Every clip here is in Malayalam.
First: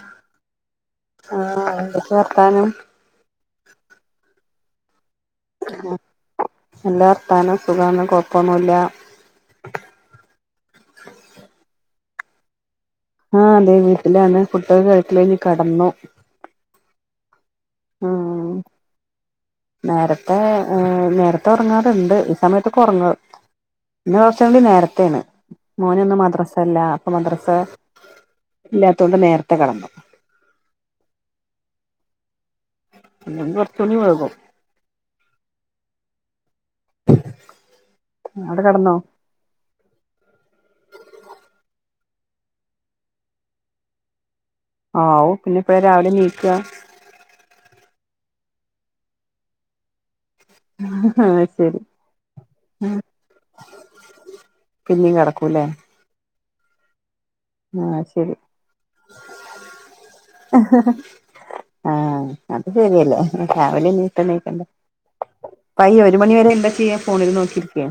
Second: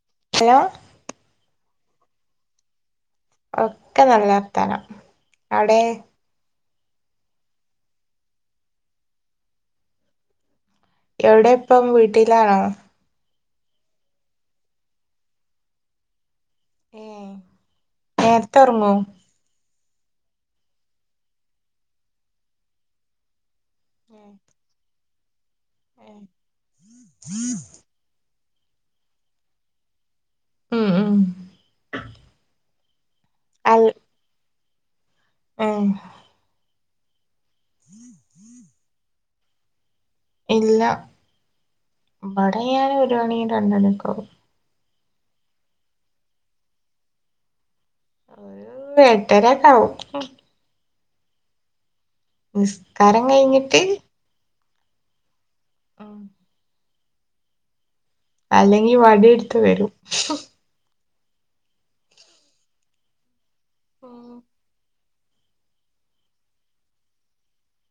ആഹ ഹലോ ആ എന്തേക്കെ വർത്താനം ഒക്കെ നല്ലർത്താനം നല്ല വർത്താനം സുഖാണ് കൊഴപ്പൊന്നുല്ല എവിടെ ഇപ്പം വീട്ടിലാണോ ആഹ് അതെ വീട്ട്ലാണ് ഫുഡോക്കെ കഴിക്കൽ കഴിഞ്ഞ് കെടന്നു ഏ ഉം നേർത്തെ ഒർങ്ങോ നേരത്തെ നേരത്തെ ഉറങ്ങാർണ്ട് ഈ സമയത്ത് ഒക്കെ ഒറങ്ങ ഇന്ന് കൊറച്ചൂ കൂടി നേരത്തെണ് മോൻ ഇന്ന് മദ്രസല്ല അപ്പം മദ്രസ ഇല്ലാത്തോണ്ട് നേരത്തെ കടന്നു ഉം ഉം ഇല്ലെങ്കി കൊറച്ചൂടി വേഗും മ് അവിടെ കെടന്നോ ഇല്ല ഇവടെ ഞാൻ ഒരു മണി രണ്ടണി ഒക്കെ ആവും ആഹു പിന്നെ എപ്പഴാ രാവിലെ നീക്കാ ഒരു എട്ടരക്കെ ആവും ആഹ് ശരി നിസ്കാരം കഴിഞ്ഞിട്ട് പിന്നിം കെടക്കൂലേ മ് ആഹ ശരി അല്ലെങ്കിൽ വടി ഇട്ത്ത് വരും ആഹ അത് ശരിയല്ലേ രാവില നേരത്തെണീക്കണ്ടേ പയ്യ ഒരു മണിവരെ എന്താ ചെയ്യാ ഫോണില് നോക്കിരിക്കേ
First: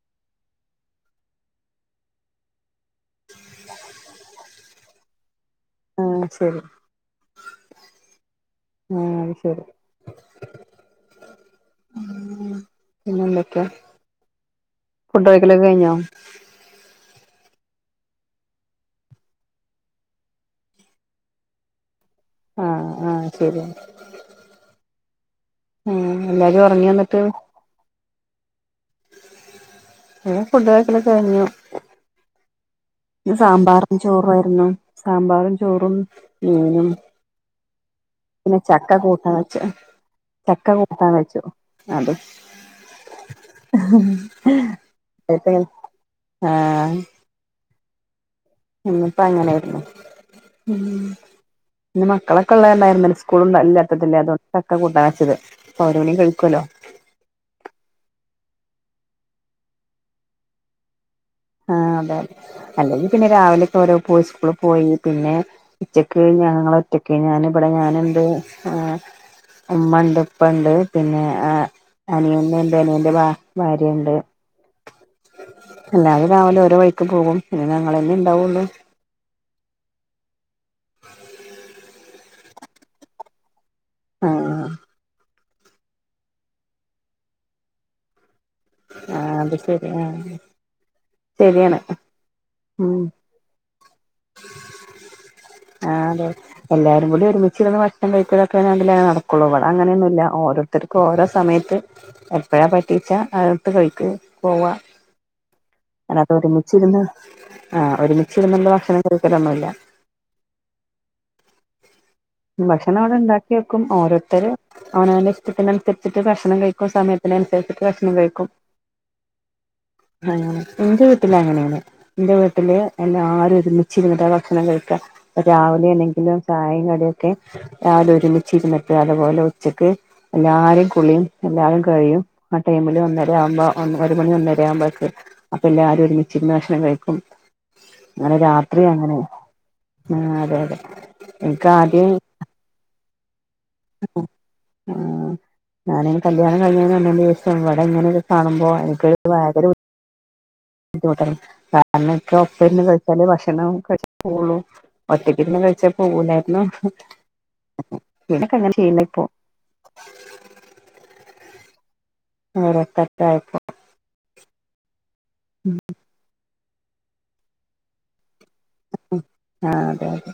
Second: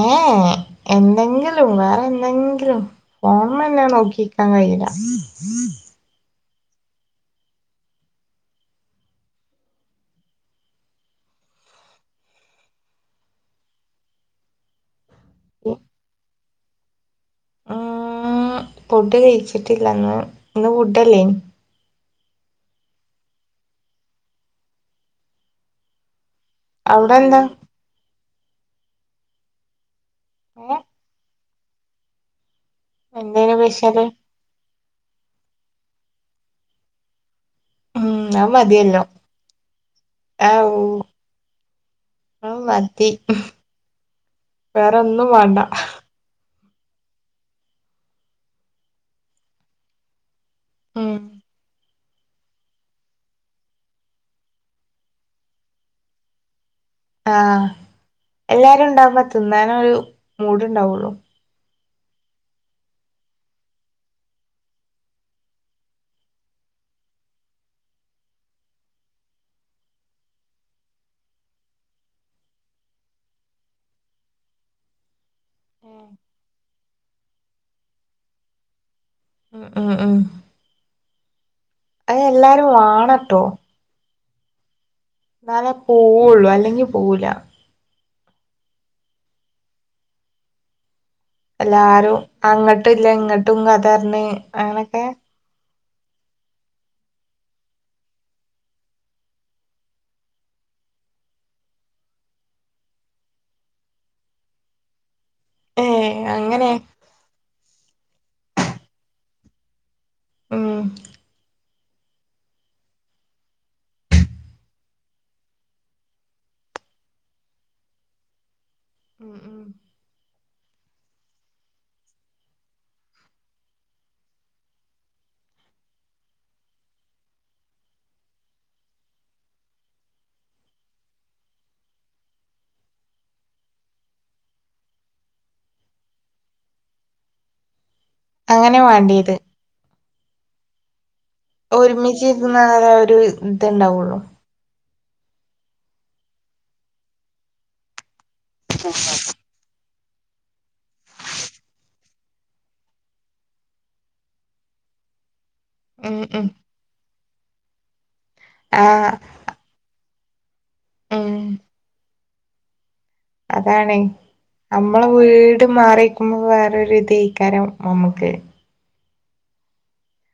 ഏഹേ എന്തെങ്കിലും വേറെ എന്തെങ്കിലും ഫോണ്മേന്നേ നോക്കി കയില്ല ആഹ് ശരി ആഹ് അത് ശരി പിന്നെന്തൊക്കെ ഫുഡ് കഴിക്കലൊക്കെ കഴിഞ്ഞോ ആഹ് ഫുഡ് കഴിച്ചിട്ടില്ലന്ന് ഇന്ന് ഫുഡല്ലേന് ആഹ് ആഹ് ശരിയാ ഉം എല്ലരും അവിടെ എന്താ ഫുഡ് ഏ കഴിക്കലൊക്കെ കഴിഞ്ഞു എന്തേനു സാമ്പാറും സ്പെഷ്യല് ചോറായിരുന്നു സാമ്പാറും ചോറും മീനും ഉം അത് പിന്നെ ചക്ക മതിയല്ലോ കൂട്ടാന്ന് വെച്ചാ ചക്ക ആവൂ കൂട്ടാൻ വെച്ചു അതും അത് മതി വേറൊന്നും വേണ്ട ആഹ് ഇന്ന് ഇപ്പ അങ്ങനെയിരുന്നു ഉം പിന്ന മക്കളൊക്കെ ഉള്ളല്ലാർനിലെ സ്കൂളില്ലാതത്തില്ലേ അതോണ്ടാ ചക്ക കൂട്ടൻ വെച്ചത് ഓലൂഡിം കഴിക്കുല്ലോ ആഹ് എല്ലാരും ഉണ്ടാവുമ്പോ തിന്നാനൊരു മൂഡ് ഉണ്ടാവുള്ളു ആഹ് അതെതെ അല്ലെങ്കിൽ പിന്നെ രാവിലെയൊക്കെ ഓരോ പോയി സ്കൂളിൽ പോയി പിന്നെ ഉച്ചക്ക് ഞങ്ങള ഒറ്റക്ക് ഞൻ ഇവിടെ ഞാനന്ത് ആഹ് ഉമ്മണ്ട് ഇപ്പണ്ട് പിന്നെ ഏഹ് അനിയൻണ്ട് അനിയന്റെ ഭാര്യണ്ട് ഉം എല്ലാരും രാവിലെ ഓരോ വഴിക്ക് പോകും പിന്നെ ഞങ്ങളല്ലേ ഇണ്ടാവൊള്ളൂ ഉം ഉം ഉം അയ് എല്ലാരും വാണട്ടോ ആഹ് ന്നാലെ പോവൊള്ളൂ അല്ലെങ്കി പോവുല ആഹ് അത് ശരി ആഹ് ശരിയാണ് എല്ലാരും അങ്ങട്ടും ഉം ല്ല ഇങ്ങട്ടും കഥർഞ് അങ്ങനൊക്കെ ആഹ് അതെ എല്ലാരും കൂടി ഒരുമിച്ചിരുന്ന് ഭക്ഷണം കഴിക്കലൊക്കെണെങ്കിലെ നടക്കുള്ളൂ ഇവിടെ അങ്ങനെയൊന്നുല്ല ഓരോ ഒരത്തർക്ക് ഓരോ സമയത്ത് എപ്പഴ പറ്റീച്ചാ അ എടുത്ത് കഴിക്ക് പോവ ഏ അല്ലാതെ അങ്ങനെ ഒരുമിച്ചിരുന്ന് ആഹ് ഒരുമിച്ച് ഇര്നുള്ള ഭക്ഷണം കഴിക്കലൊന്നുല്ല ഉം ഭക്ഷണം അവിടെ ഇണ്ടാക്കിക്കും ഓരോരുത്തര് അവനാന്റെ ഇഷ്ടത്തിനുരിചിട്ട് ഭക്ഷണം കഴിക്കും സമയത്തിനുസരിച്ചിട്ട് ഭക്ഷണം കഴിക്കും ഉം ഉം അങ്ങനെ ഇന്റെ വീട്ടിൽ അങ്ങനേണ് ഇന്റെ വീട്ടില് എല്ലാരും ഒരുമിച്ചിരുന്ന് ട്ട ഭക്ഷണം കഴിക്കാ രാവിലേണെങ്കിലും ചായീം കടിയൊക്കെ രാവിലെ ഒരുമിച്ചിരുന്നിട്ട് അതുപോലെ ഉച്ചക്ക് എല്ലാരീം കുളീം എല്ലാതും കഴിയും ആ ടൈമില് വന്ന [unintelligible] ഒരു മണി ഒന്നര ആവുമ്പോക്ക് അപ്പൊ എല്ലാരും ഒരുമിച്ചിരുന്ന് ഭക്ഷണം കഴിക്കും ഇന്നലെ രാത്രി അങ്ങനെ [unintelligible] ആദ്യം ഒരുമിച്ചിരിന്ന ഒരു ഇത്ണ്ടാവുള്ളൂ ആഹ് ഞാനയന് കല്യാണം കയിൻഞ് വന്നേനേഷം ഇവിടെ ഇങ്ങനെക്കെ കാണുമ്പോ ഇനിക്ക് [unintelligible] ബുദ്ധിമുട്ടാണ് കാരണം ഇൻക്ക് ഒപ്പര്ന്ന് കഴിച്ചാലേ ഭക്ഷണം പോവൊള്ളു ഒറ്റക്കിരുന്ന് കഴിച്ചാ ഉം ഉം പോവൂലാരുന്നു പിനക്കെ അങ്ങനെ ആഹ് ശീലായിപ്പോ ഉം [unintelligible] അതാണയ് നമ്മളെ വീട് മാറിക്കുമ്പോ വേറരു തൈക്കാരം നമ്മുക്ക് ആഹ് അതെ അതെ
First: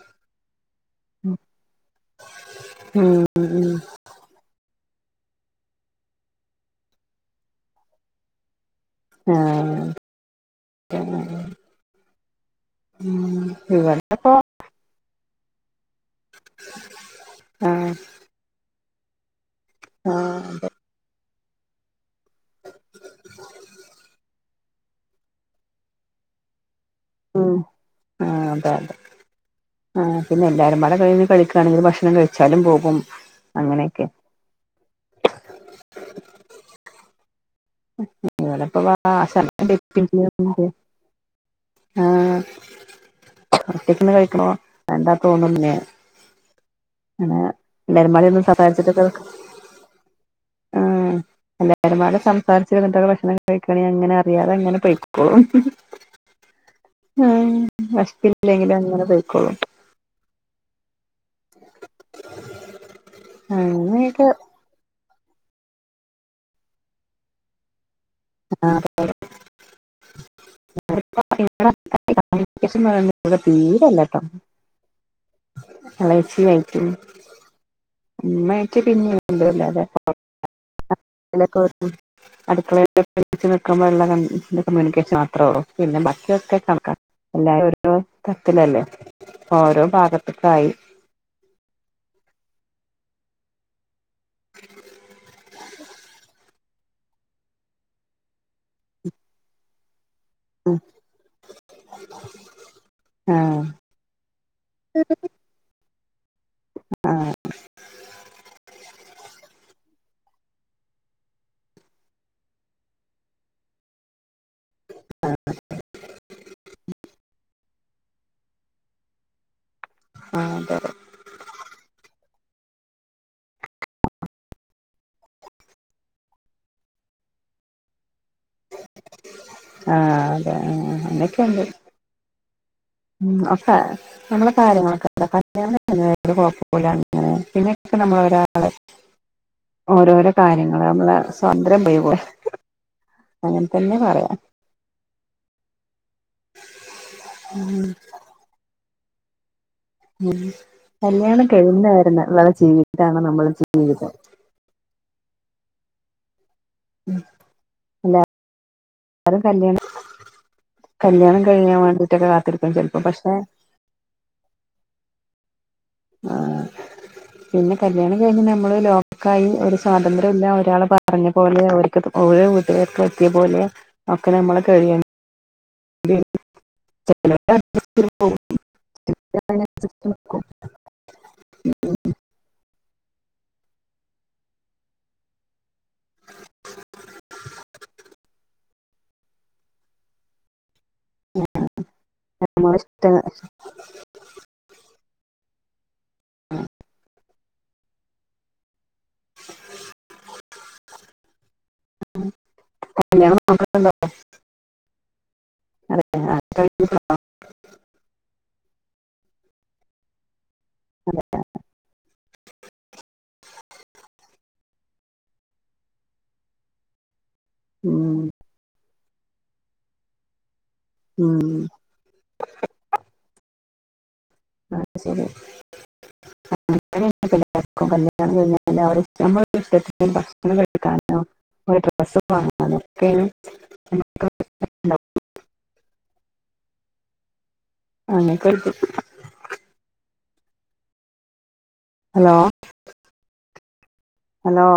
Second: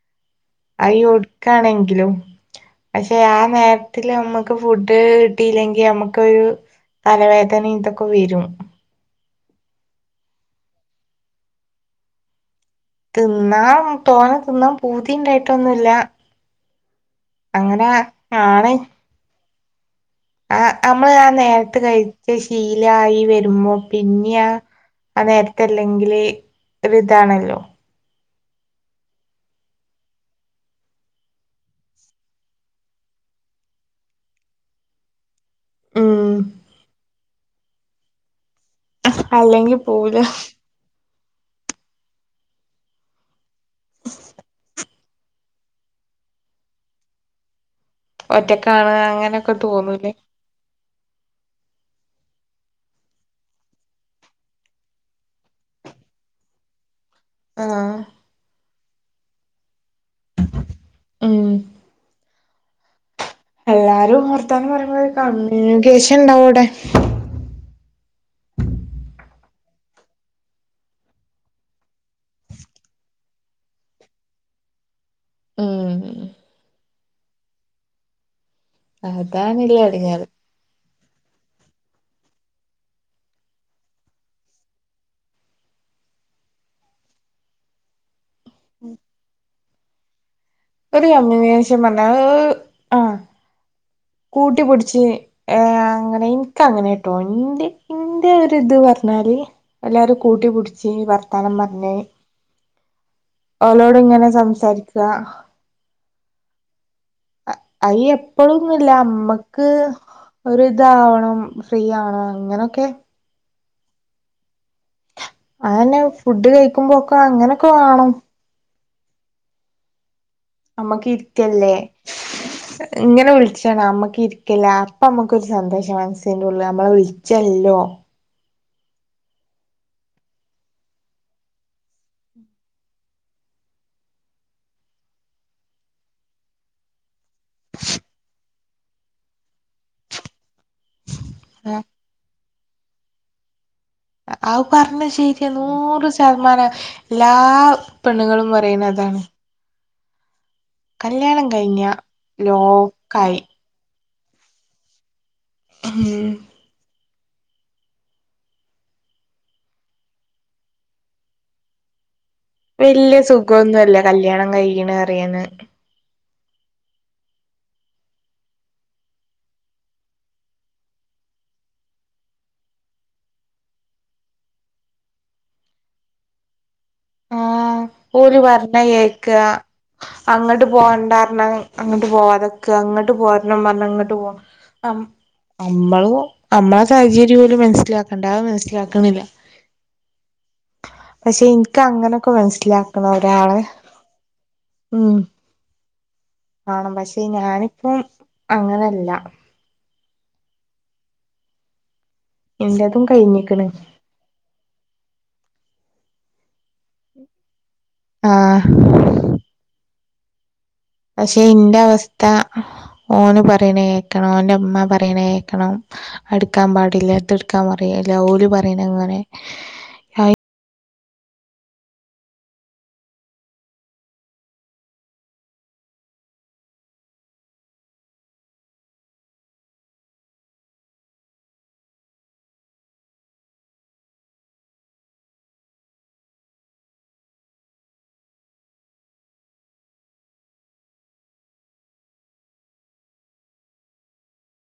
അയ ഉം ഒടുക്കാണെങ്കിലും പക്ഷെ ആ ഉം നേരത് നമ്മുക്ക് ഫുഡ് കിട്ടില്ലെങ്കിൽ നമുക്ക ഒരു തലവേദനിം തൊക്കെ വരും ആഹ് ഉം തിന്നാ ഇവിടെപ്പോ തോനെ തിന്നാം പൂതിണ്ടായിട്ടൊന്നുമല്ല അങ്ങനെ ആഹ് ആണ് ആഹ് ആ നമ്മള് ആ നേരത്ത് കഴിച്ച ശീലായി വരുമ്പോ പിന്നെയ ആ നേരത്തെ ല്ലെങ്കില് ഒരു താണല്ലോ ആ അതെ ആ പിന്നെ എല്ലാരുംമാടെ കയ്ന്ന് കളിക്കുകയാണെങ്കിൽ ഭക്ഷണം കഴിച്ചാലും പോകും അങ്ങനെയൊക്കെ ഉം പ്പ വ ആ അല്ലെങ്കി പോവൂല ഒച്ചക്കന്ന് കഴിക്കണ വണ്ടാ തോന്നുന്ന അങ്ങെ എല്ലാരും പാടെ ഒന്ന് ഒറ്റക്കാണ് സഹാരിച്ചിട്ടക്ക അങ്ങനൊക്കെ തോന്നൂലേ ആ എല്ലരുമാട സംസാരിച്ച് കിട്ടെ ഭക്ഷണം കഴിക്കണെങ്ക അങ്ങനെ അറിയാതെ അങ്ങനെ പഴിക്കോളും [inaudible] ആ ആഹ് അഷില്ലെങ്കിലും അങ്ങനെ പോയ്ക്കോളും ഉം [unintelligible] എല്ലാരും അങ്ങനെയൊക്കെ ഓർത്താനും പറയുമ്പോ കമ്മ്യൂണിക്കേഷൻ ണ്ടാവും അവിടെ ആ തീരല്ലട്ടോ ഉം അളച്ചി ആയിട്ടും മ്മേയിട്ട് പിന്നെണ്ടല്ല അതാണില്ലേ അതെ എടങ്ങേറ് ക്കെ അടുക്കള നിൽക്കുമ്പോഴുള്ള കമ്മ്യൂണിക്കേഷൻ മാത്രേ ള്ളൂ പിന്നെ ബാക്കിയൊക്കെണക്കാ എല്ലാ ഓരോ തത്തിലല്ലേ ഓരോ ഭാഗത്തക്കായി ഒരു അമ്മേഷം പറഞ്ഞാൽ ഓ ആ കൂട്ടിപിടിച്ച് ഏ അങ്ങനെയും ക്കങ്ങനെ ട്ടോ ഇന്റെ ഇന്റെ ഒരിത് പറഞ്ഞാല് എല്ലാവരും കൂട്ടിപടിച്ച് വർത്താനം പറഞ്ഞഞ് ആഹ് ഓളോട് ങ്ങനെ സംസാരിക്ക ആഹ് അയ എപ്പഴൊന്നുംല്ല അമ്മക്ക് ഒരിതാവണം ഫ്രീ ആണോ അങ്ങനൊക്കെ ആഹ് അതന്നെ ഫുഡ് കഴിക്കുമ്പോക്കെ അങ്ങനൊക്കെ വാണം ആഹ് അതെ അതെ ഞമ്മക്കിരിക്കല്ലേ ഇങ്ങനെ വിളിച്ചാണ് മ്മക്ക് ഇരിക്കില്ല അപ്പൊ മ്മക്കൊരു സന്തോഷ മനസ്സിന്റെറെ ഉള്ളിൽ നമ്മളെ വിളിച്ചല്ലോ ആഹ് അതെ അങ്ങനൊക്കെണ്ട് ഉം അക്കെ നമ്മളെ കാര്യങ്ങളൊക്കെ കല്യാ കുഴപ്പില്ലനെ പിന്നെക്കെ നമ്മള ഒരാള [inaudible] ഓരോരോ കാര്യങ്ങള് നമ്മള് സ്വതന്ത്രം പോയി പോല അങ്ങനെ തന്നെ പറയാം ആ പറഞ്ഞ ശരിയ നൂറ് ശതമാനം എല്ലാ പെണ്ണുങ്ങളും പറയുന്നതാണ് ഉ കല്യാണം കഴിഞ്ഞ വരുന്ന നള ജീവിതാണ് ലോക്കായി നമ്മളെ ജീവിതം ഉം ഉം കും കല്യാണം കല്യാണം കഴിഞ്ഞാൻ വേണ്ടിട്ടൊക്കെ കാത്തിരിക്ക വല്ല്യ സുഖൊന്നു അല്ല കല്ല്യാണം കഴിക്ക്ണ് പറിയ്ന്ന്. ആഹ് പിന്നെ കല്ല്യാണം കഴിഞ്ഞ് നമ്മള് ലോക്കായി, ഒരു സ്വാതന്ത്ര്യമില്ല ഒരാള് പറഞ്ഞ പോലെ ഒരു ഓരോ വീട്ടിലേക്കെത്തിയ പോലെ ഒക്കെ നമ്മള് കഴിയണം. [inaudible] ഓര് പറഞ്ഞ കേക്ക്വാ അടിച്ചു നിക്കും. അങ്ങട്ട് പോവണ്ടാറഞ്ഞാ അങ്ങട്ട് പോവാത്ക്കാ. ഇങ്ങട്ട് പോരണം പറഞ്ഞാ ഇങ്ങട്ട് പോ ഹം നമ്മള്, നമ്മള സാഹചര്യം ഓല് മനസ്സിലാക്കണ്ടെ. അത് മനസ്സിലാക്കണില്ല. പക്ഷെ ഇൻക്ക് അങ്ങനെയൊക്കെ നമ്മളെ മനസിലാക്കണ ഇഷ്ട- ഒരാളെ ഉം. വേണം പക്ഷെ, ഞാനിപ്പം അങ്ങനല്ല. [inaudible] എന്റതും കല്ല്യാണം കഴിഞ്ഞിക്കണ് നോക്കണ് ണ്ടോ? [inaudible] ആഹ് പക്ഷെ ഇന്റെ അവസ്ഥ, ഓന് പറയണ കേക്കണം ഓന്റെ ഇമ്മ പറയണ കേക്കണം. എട്ക്കാൻ പാടില്ല ഇതെട്ക്കാൻ പറയില്ല. ഉം. ഓല് പറയണ അങ്ങനെ ഉം അത് ശരി [inaudible] [inaudible] ഒരു ഡ്രസ്സ് വാങ്ങാനോ ഒക്കേനും [unintelligible] ഹലോ? ഹലോ?